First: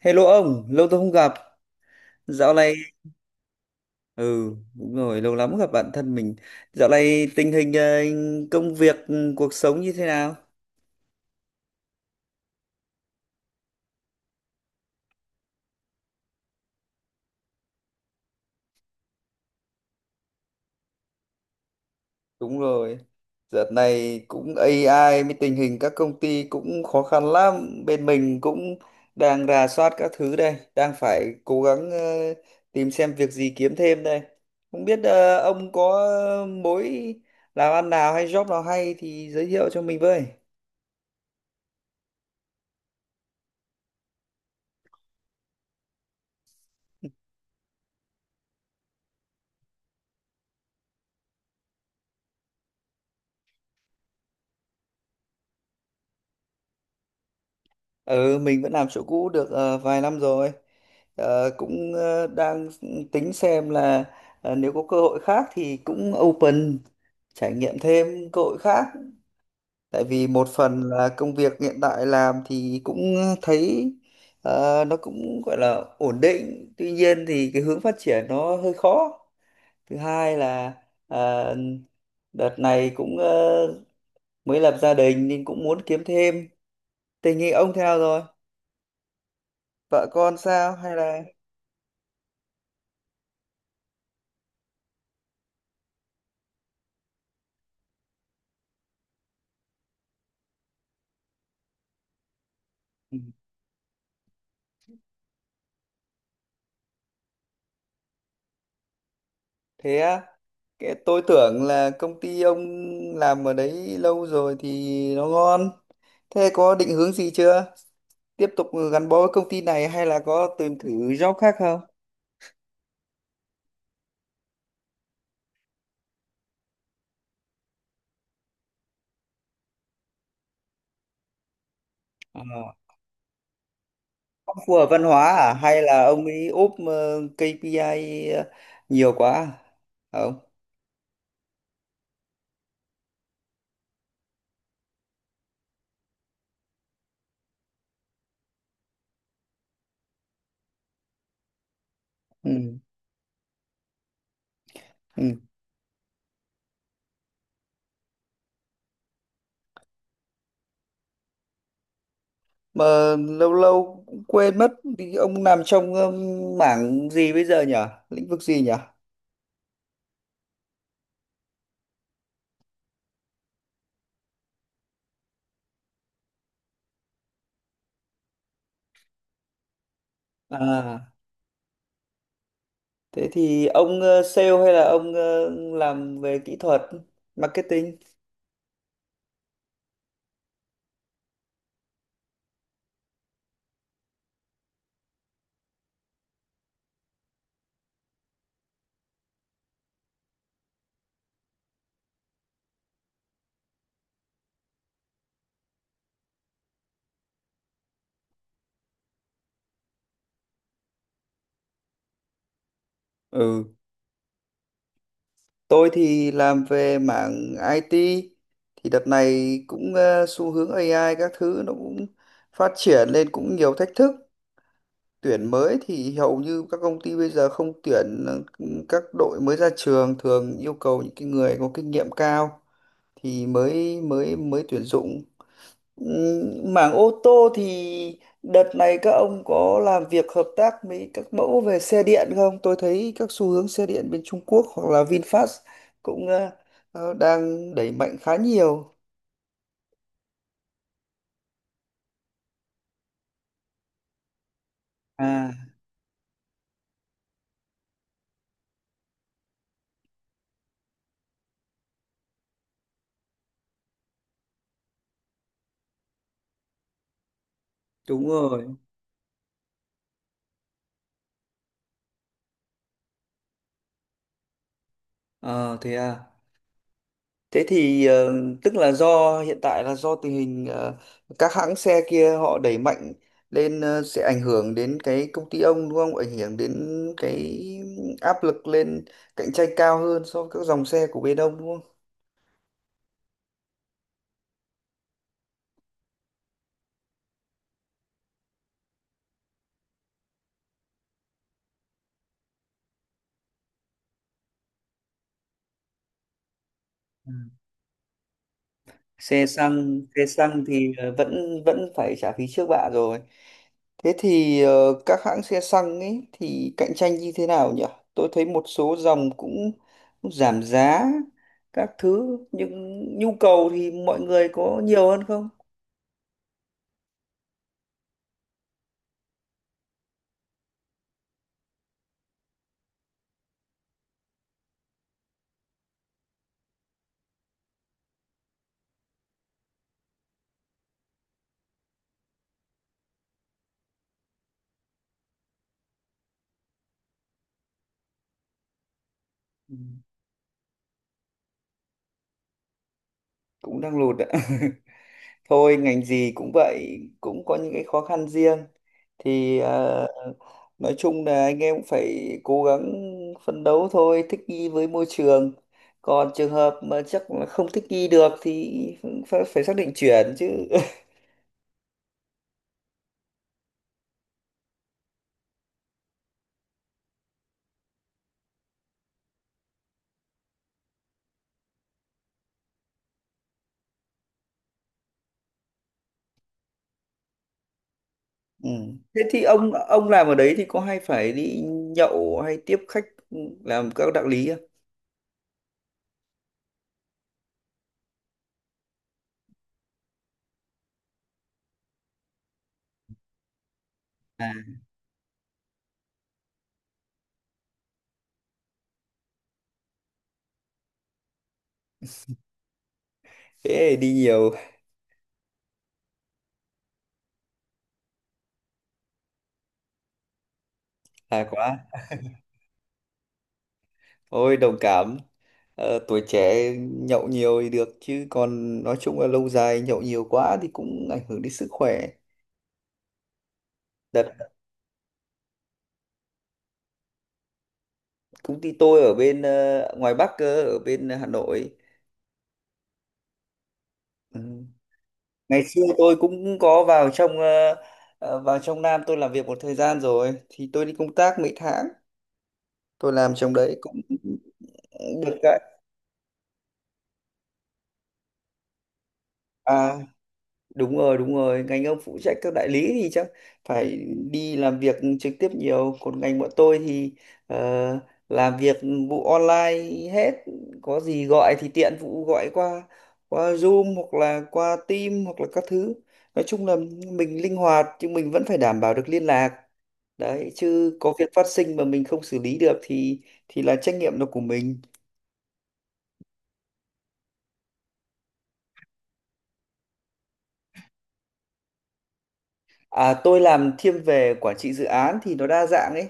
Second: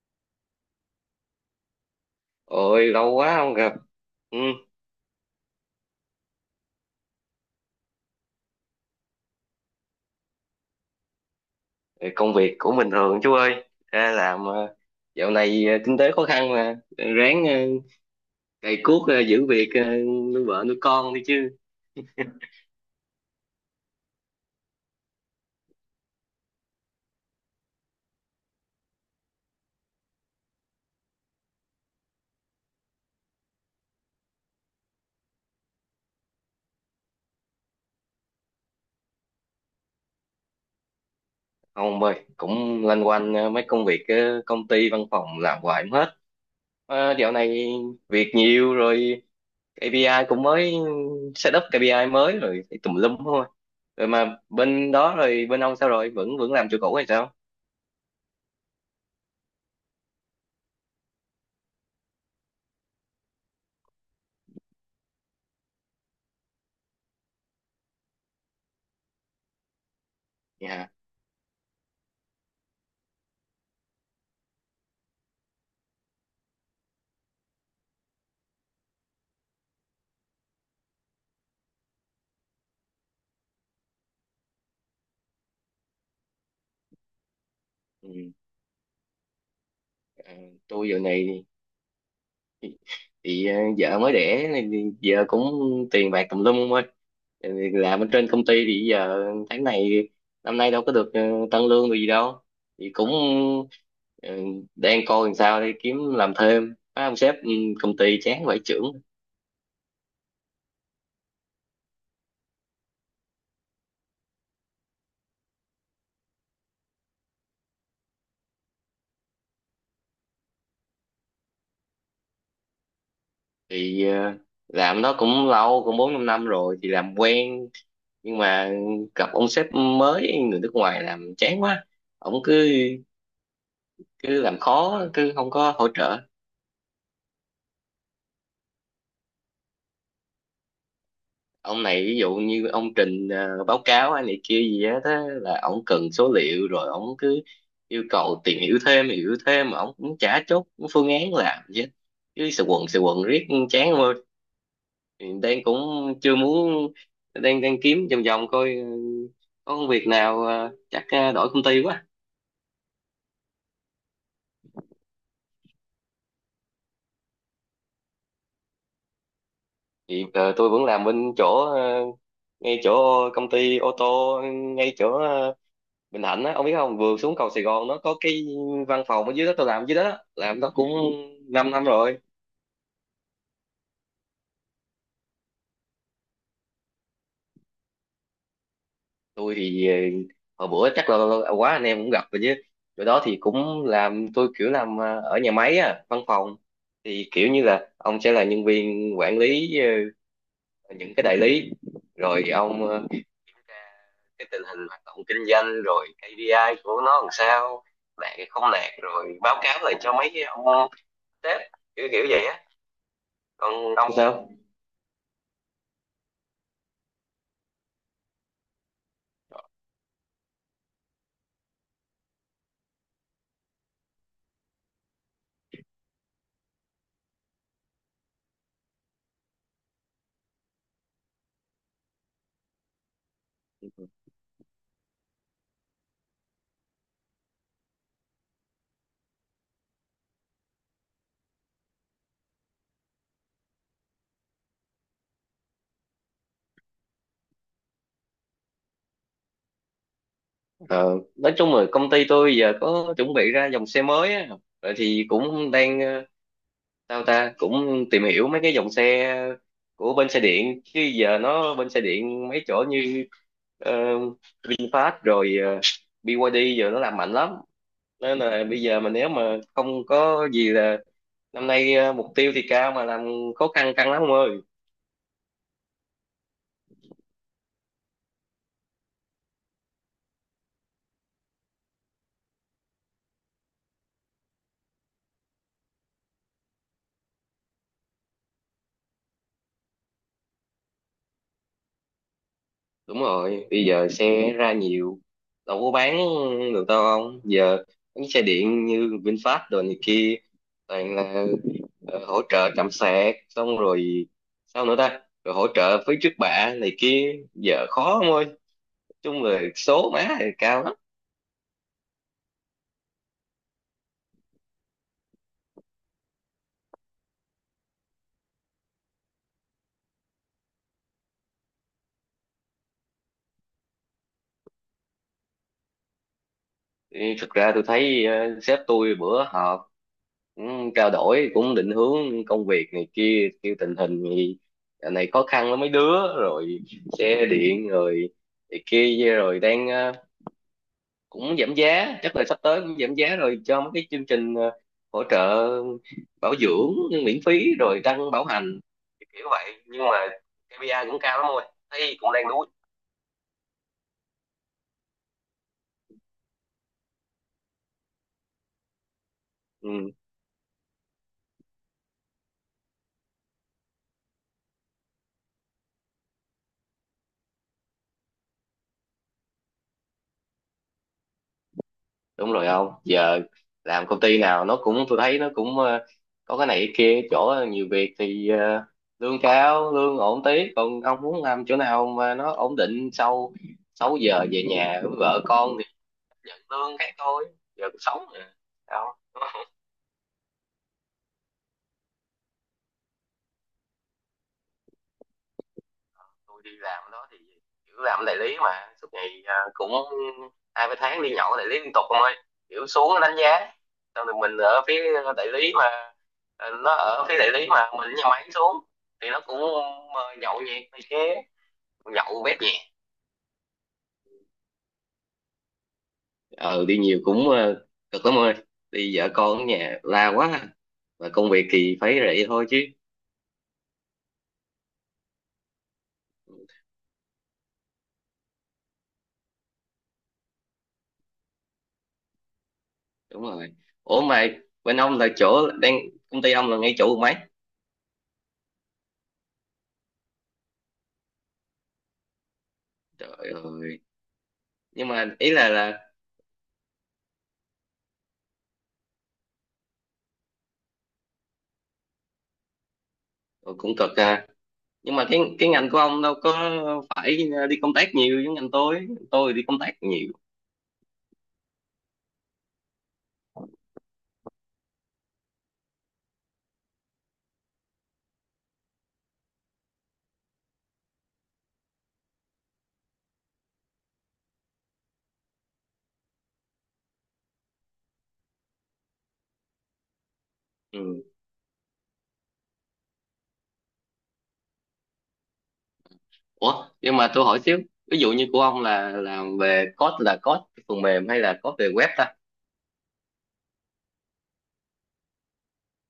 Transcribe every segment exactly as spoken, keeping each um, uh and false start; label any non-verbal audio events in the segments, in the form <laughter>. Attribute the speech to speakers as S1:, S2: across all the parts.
S1: Hello ông, lâu tôi không gặp. Dạo này,
S2: Ôi lâu quá không gặp. Ừ,
S1: ừ, đúng rồi, lâu lắm gặp bạn thân mình. Dạo này tình hình ờ, công việc, cuộc sống như thế nào?
S2: công việc cũng bình thường chú ơi. Ra làm, ờ, dạo này ờ, kinh tế khó khăn mà ráng, ờ, cày cuốc, ờ, giữ việc, ờ, nuôi vợ nuôi con đi chứ.
S1: Đúng rồi. Dạo này cũng A I mới tình hình các công ty cũng khó khăn lắm. Bên mình cũng đang rà soát các thứ đây, đang phải cố gắng ờ, tìm xem việc gì kiếm thêm đây. Không biết ờ, ông có mối làm ăn nào hay job nào hay thì giới thiệu cho mình với.
S2: Không ơi, cũng loanh quanh ờ, mấy công việc, ờ, công ty văn phòng làm hoài không hết. Ờ, dạo này việc nhiều rồi, ca pê i cũng mới, set up kê pi ai mới rồi phải tùm lum thôi. Rồi mà bên đó, rồi bên ông sao rồi? Vẫn vẫn làm chỗ cũ hay sao?
S1: Ừ, mình vẫn làm chỗ cũ được ờ, vài năm rồi. Ờ, cũng ờ, đang tính xem là ờ, nếu có cơ hội khác thì cũng open trải nghiệm thêm cơ hội khác. Tại vì một phần
S2: Dạ.
S1: là công việc hiện tại làm thì cũng thấy ờ, nó cũng gọi là ổn định. Tuy nhiên thì cái hướng phát triển nó hơi khó. Thứ hai là ờ, đợt này cũng ờ, mới lập gia đình nên cũng muốn kiếm thêm. Tình hình ông thế nào rồi?
S2: Ừ.
S1: Vợ
S2: ờ,
S1: con sao
S2: Tôi
S1: hay
S2: dạo
S1: là
S2: này thì ờ, vợ mới đẻ nên giờ cũng tiền bạc tùm lum không ơi. Ừ, làm ở trên công ty thì giờ tháng này, năm nay đâu có được ờ, tăng lương được gì đâu, thì cũng
S1: ừ,
S2: ờ, đang coi làm sao để kiếm làm thêm. Má ông sếp, ừ, công ty chán vải chưởng.
S1: thế á, cái tôi tưởng là công ty ông làm ở đấy lâu rồi thì nó ngon, thế có định hướng gì chưa, tiếp tục gắn bó với công ty này hay là có tìm thử job khác không?
S2: Thì ờ, làm nó cũng lâu, cũng bốn năm năm rồi thì làm quen, nhưng mà gặp ông sếp mới người nước ngoài làm chán quá. Ổng
S1: Ờ,
S2: cứ, cứ
S1: ông
S2: làm
S1: phù hợp
S2: khó,
S1: văn hóa
S2: cứ không
S1: à
S2: có
S1: hay
S2: hỗ
S1: là
S2: trợ.
S1: ông ấy ốp ờ, K P I ờ, nhiều quá à? Không
S2: Ông này ví dụ như ông trình, ờ, báo cáo hay này kia gì á, thế là ông cần số liệu, rồi ông cứ yêu cầu tìm hiểu thêm, hiểu thêm, mà ông cũng chả chốt phương án làm, chứ cứ sự
S1: ừ.
S2: quần sự quần riết chán ông ơi. Thì
S1: Ừ.
S2: đang cũng chưa muốn, đang đang kiếm vòng vòng coi, ờ, có công việc nào, ờ, chắc ờ, đổi công ty quá.
S1: Mà lâu lâu cũng quên mất, thì ông làm trong ờ, mảng gì bây giờ nhỉ, lĩnh vực gì nhỉ?
S2: Thì ờ, tôi vẫn làm bên chỗ, ờ, ngay chỗ công ty ô tô, ngay chỗ ờ, Bình Thạnh á, ông biết không, vừa xuống cầu Sài Gòn nó có cái văn phòng ở dưới đó, tôi làm dưới đó,
S1: À,
S2: làm nó cũng
S1: à.
S2: 5 năm rồi.
S1: Thế thì ông ờ, sale hay là ông ờ, làm về kỹ thuật, marketing?
S2: Tôi thì ờ, hồi bữa chắc là quá anh em cũng gặp rồi chứ, chỗ đó thì cũng làm tôi kiểu, làm ờ, ở nhà máy á, văn phòng thì kiểu như là ông sẽ là nhân viên quản lý ờ, những cái đại lý, rồi ông ờ, kiểm tra cái tình hình hoạt động kinh doanh, rồi kê pi ai của nó làm sao, đạt hay không đạt, rồi báo cáo lại cho mấy cái ông sếp, kiểu kiểu vậy á.
S1: Ừ,
S2: Còn ông sao?
S1: tôi thì làm về mảng I T. Thì đợt này cũng ờ, xu hướng A I các thứ nó cũng phát triển lên cũng nhiều thách thức. Tuyển mới thì hầu như các công ty bây giờ không tuyển ờ, các đội mới ra trường, thường yêu cầu những cái người có kinh nghiệm cao thì mới mới mới tuyển dụng. Ừ, mảng ô tô thì đợt này các ông có làm việc hợp tác với các mẫu về xe điện không? Tôi thấy các xu hướng xe điện bên Trung Quốc hoặc là VinFast cũng ờ, ờ, đang đẩy mạnh khá nhiều.
S2: Ờ, nói chung là công ty tôi giờ có chuẩn bị ra dòng xe mới á, vậy thì
S1: À,
S2: cũng đang ờ, sao ta, cũng tìm hiểu mấy cái dòng xe của bên xe điện, chứ giờ nó bên xe điện mấy chỗ như ờ, VinFast, rồi ờ, bê i dài đê giờ nó làm mạnh lắm.
S1: đúng
S2: Nên là
S1: rồi.
S2: bây giờ mà nếu mà không có gì, là năm nay ờ, mục tiêu thì cao mà làm khó khăn căng lắm ông ơi.
S1: Ờ, thế à. Thế thì ờ, tức là do hiện tại là do tình hình ờ, các hãng xe kia họ đẩy mạnh lên, ờ, sẽ ảnh hưởng đến cái công ty ông đúng không? Ảnh hưởng đến cái áp lực lên, cạnh tranh cao hơn so với các dòng xe của bên ông đúng
S2: Đúng rồi, bây giờ xe ra nhiều đâu có bán được đâu ông, giờ mấy xe điện như VinFast đồ này kia toàn là ờ, hỗ trợ trạm sạc, xong rồi sao nữa ta, rồi hỗ trợ phí trước bạ này kia,
S1: không?
S2: giờ khó ông ơi, chung
S1: Xe
S2: là
S1: xăng,
S2: số
S1: xe
S2: má thì
S1: xăng
S2: cao
S1: thì
S2: lắm.
S1: ờ, vẫn vẫn phải trả phí trước bạ rồi. Thế thì ờ, các hãng xe xăng ấy thì cạnh tranh như thế nào nhỉ, tôi thấy một số dòng cũng giảm giá các thứ nhưng nhu cầu thì mọi người có nhiều hơn không?
S2: Ê, thực ra tôi thấy ờ, sếp tôi bữa họp cũng trao đổi, cũng định hướng công việc này kia, kêu tình hình thì dạo này khó khăn lắm mấy đứa, rồi xe điện, rồi này kia, rồi đang ờ, cũng giảm giá, chắc là sắp tới cũng giảm giá rồi, cho mấy cái chương trình ờ, hỗ trợ bảo dưỡng miễn phí, rồi đăng bảo hành kiểu
S1: Ừ,
S2: vậy, nhưng mà kê pi ai cũng cao lắm rồi, thấy cũng đang đuối.
S1: cũng đang lụt ạ <laughs> thôi ngành gì cũng vậy, cũng có những cái khó khăn riêng, thì ờ,
S2: Ừ.
S1: nói chung là anh em cũng phải cố gắng phấn đấu thôi, thích nghi với môi trường, còn trường hợp mà chắc là không thích nghi được thì phải, phải xác định chuyển chứ <laughs>
S2: Đúng rồi, không, giờ làm công ty nào nó cũng, tôi thấy nó cũng ờ, có cái này cái kia, chỗ nhiều việc thì ờ, lương cao, lương ổn tí, còn ông muốn làm chỗ nào mà nó ổn định, sau sáu giờ về nhà với vợ con thì nhận lương cái thôi, giờ cũng sống mà.
S1: ừ.
S2: Đâu.
S1: Thế thì ông ông làm ở đấy thì có hay phải đi nhậu hay tiếp khách, làm các đạo lý không?
S2: Tôi đi làm đó thì kiểu làm đại lý mà suốt ngày à, cũng hai ba tháng đi nhậu đại lý liên tục không ơi, kiểu xuống đánh giá xong rồi
S1: À,
S2: mình ở phía đại lý mà, à, nó ở phía đại lý mà mình ở nhà máy xuống thì nó cũng, à, nhậu nhẹt này kia, nhậu bét nhẹ.
S1: thế thì đi nhiều.
S2: ờ Đi nhiều cũng ờ, cực lắm ơi, đi vợ con ở nhà la quá, và
S1: <laughs> là
S2: công việc
S1: quá.
S2: thì phải vậy thôi chứ.
S1: Ôi đồng cảm. Ờ, tuổi trẻ nhậu nhiều thì được chứ còn nói chung là lâu dài nhậu nhiều quá thì cũng ảnh hưởng đến sức khỏe.
S2: Đúng rồi. Ủa
S1: Đợt
S2: mà bên ông là chỗ đang, công ty ông là ngay chỗ mấy,
S1: công ty tôi ở bên ờ, ngoài Bắc cơ, ở bên Hà Nội.
S2: trời ơi,
S1: Ừ.
S2: nhưng mà ý
S1: Ngày
S2: là
S1: xưa
S2: là
S1: tôi cũng có vào trong ờ, ờ, vào trong Nam tôi làm việc một thời gian rồi thì tôi đi công tác mấy tháng. Tôi làm trong
S2: Ồ,
S1: đấy cũng
S2: cũng cực à. Nhưng mà
S1: được
S2: cái
S1: cái,
S2: cái ngành của ông đâu có phải ờ, đi công tác nhiều giống ngành tôi. Tôi đi công tác
S1: à,
S2: nhiều.
S1: đúng rồi, đúng rồi, ngành ông phụ trách các đại lý thì chắc phải đi làm việc trực tiếp nhiều, còn ngành bọn tôi thì ờ, làm việc vụ online hết, có gì gọi thì tiện vụ gọi qua, qua Zoom hoặc là qua Team hoặc là các thứ. Nói chung là mình linh hoạt nhưng mình vẫn phải đảm bảo được liên lạc đấy chứ, có
S2: Ừ.
S1: việc phát sinh mà mình không xử lý được thì thì là trách nhiệm là của mình.
S2: Ủa, nhưng mà tôi hỏi xíu, ví dụ như của ông là làm về code, là code phần mềm hay là code về web ta?
S1: À, tôi làm thiên về quản trị dự án thì nó đa dạng ấy.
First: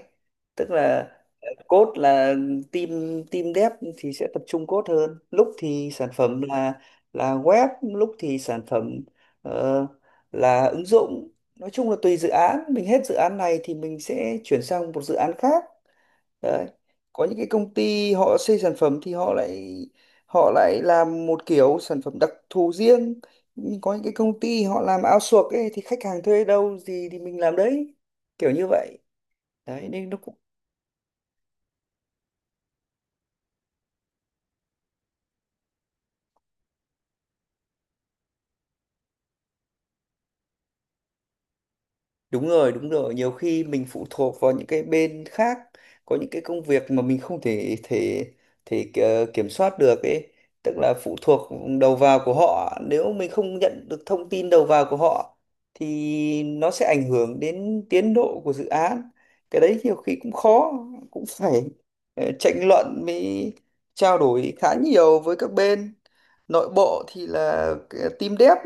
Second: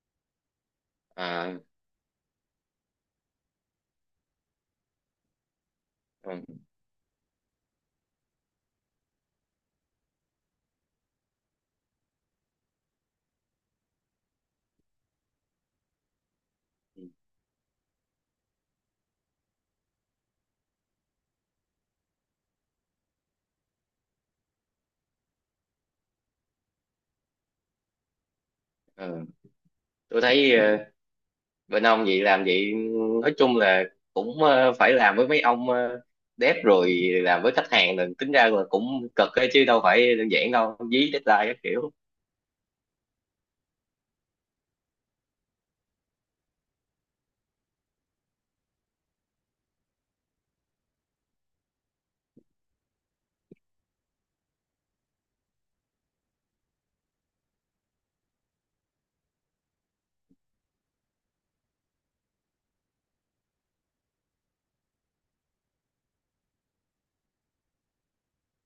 S1: Tức là ờ,
S2: À,
S1: code là team team dev thì sẽ tập trung code hơn. Lúc thì sản
S2: ừ,
S1: phẩm là là web, lúc thì sản phẩm ờ, là ứng dụng. Nói chung là tùy dự án, mình hết dự án này thì mình sẽ chuyển sang một dự án khác. Đấy. Có những cái công ty họ xây sản phẩm thì họ lại họ lại làm một kiểu sản phẩm đặc thù riêng. Nhưng có những cái công ty họ làm outsource ấy thì khách hàng thuê đâu gì thì mình làm đấy. Kiểu như vậy.
S2: ừ.
S1: Đấy nên nó
S2: Tôi
S1: cũng.
S2: thấy ờ, bên ông vậy làm vậy, nói chung là cũng ờ, phải làm với mấy ông ờ, dev, rồi làm với khách hàng, là tính ra là cũng cực ấy, chứ đâu phải đơn giản đâu, dí deadline các kiểu.
S1: Đúng rồi, đúng rồi. Nhiều khi mình phụ thuộc vào những cái bên khác, có những cái công việc mà mình không thể thể thể ki- kiểm soát được ấy, tức là phụ thuộc đầu vào của họ. Nếu mình không nhận được thông tin đầu vào của họ thì nó sẽ ảnh hưởng đến tiến độ của dự án. Cái đấy nhiều khi cũng khó, cũng phải ờ, tranh luận mới, trao đổi khá nhiều với các bên. Nội bộ thì là cái team dev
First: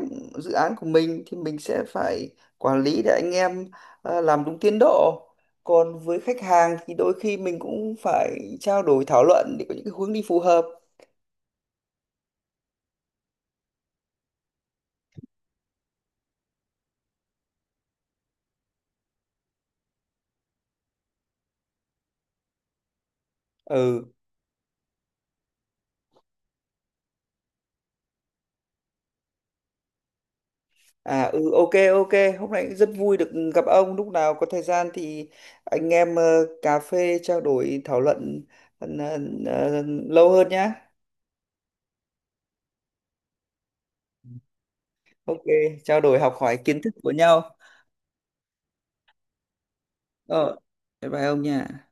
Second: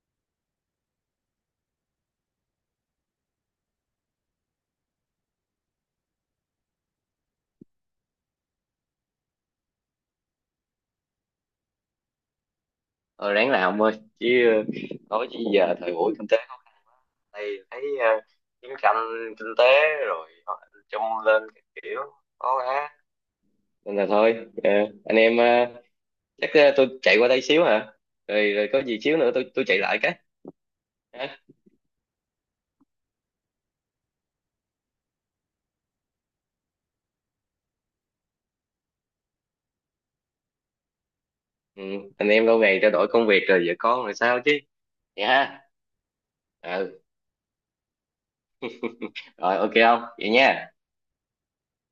S1: dự án của mình thì mình sẽ phải quản lý để anh em ờ, làm đúng tiến độ, còn với khách hàng thì đôi khi mình cũng phải trao đổi thảo luận để có những cái hướng đi phù hợp.
S2: Ờ, ráng làm thôi chứ, ờ, nói chứ giờ thời buổi kinh tế khó khăn đây, thấy ờ, chiến tranh kinh tế, rồi họ chung lên các kiểu khó quá. Nên là
S1: Ừ.
S2: thôi ờ, anh em, ờ, chắc ờ, tôi chạy qua đây xíu hả, rồi, rồi có gì xíu nữa tôi tôi chạy lại cái.
S1: À,
S2: Hả?
S1: ừ, ok, ok, hôm nay cũng rất vui được gặp ông, lúc nào có thời gian thì anh em ờ, cà phê trao đổi thảo luận ờ, ờ, ờ, lâu hơn nhá.
S2: Ừ, anh em lâu ngày trao đổi công việc, rồi vợ con, rồi sao chứ, vậy
S1: Ok,
S2: ha.
S1: trao đổi học hỏi kiến thức
S2: Ừ
S1: của nhau.
S2: rồi, ok không vậy
S1: Ờ,
S2: nha.
S1: bye bye ông nha.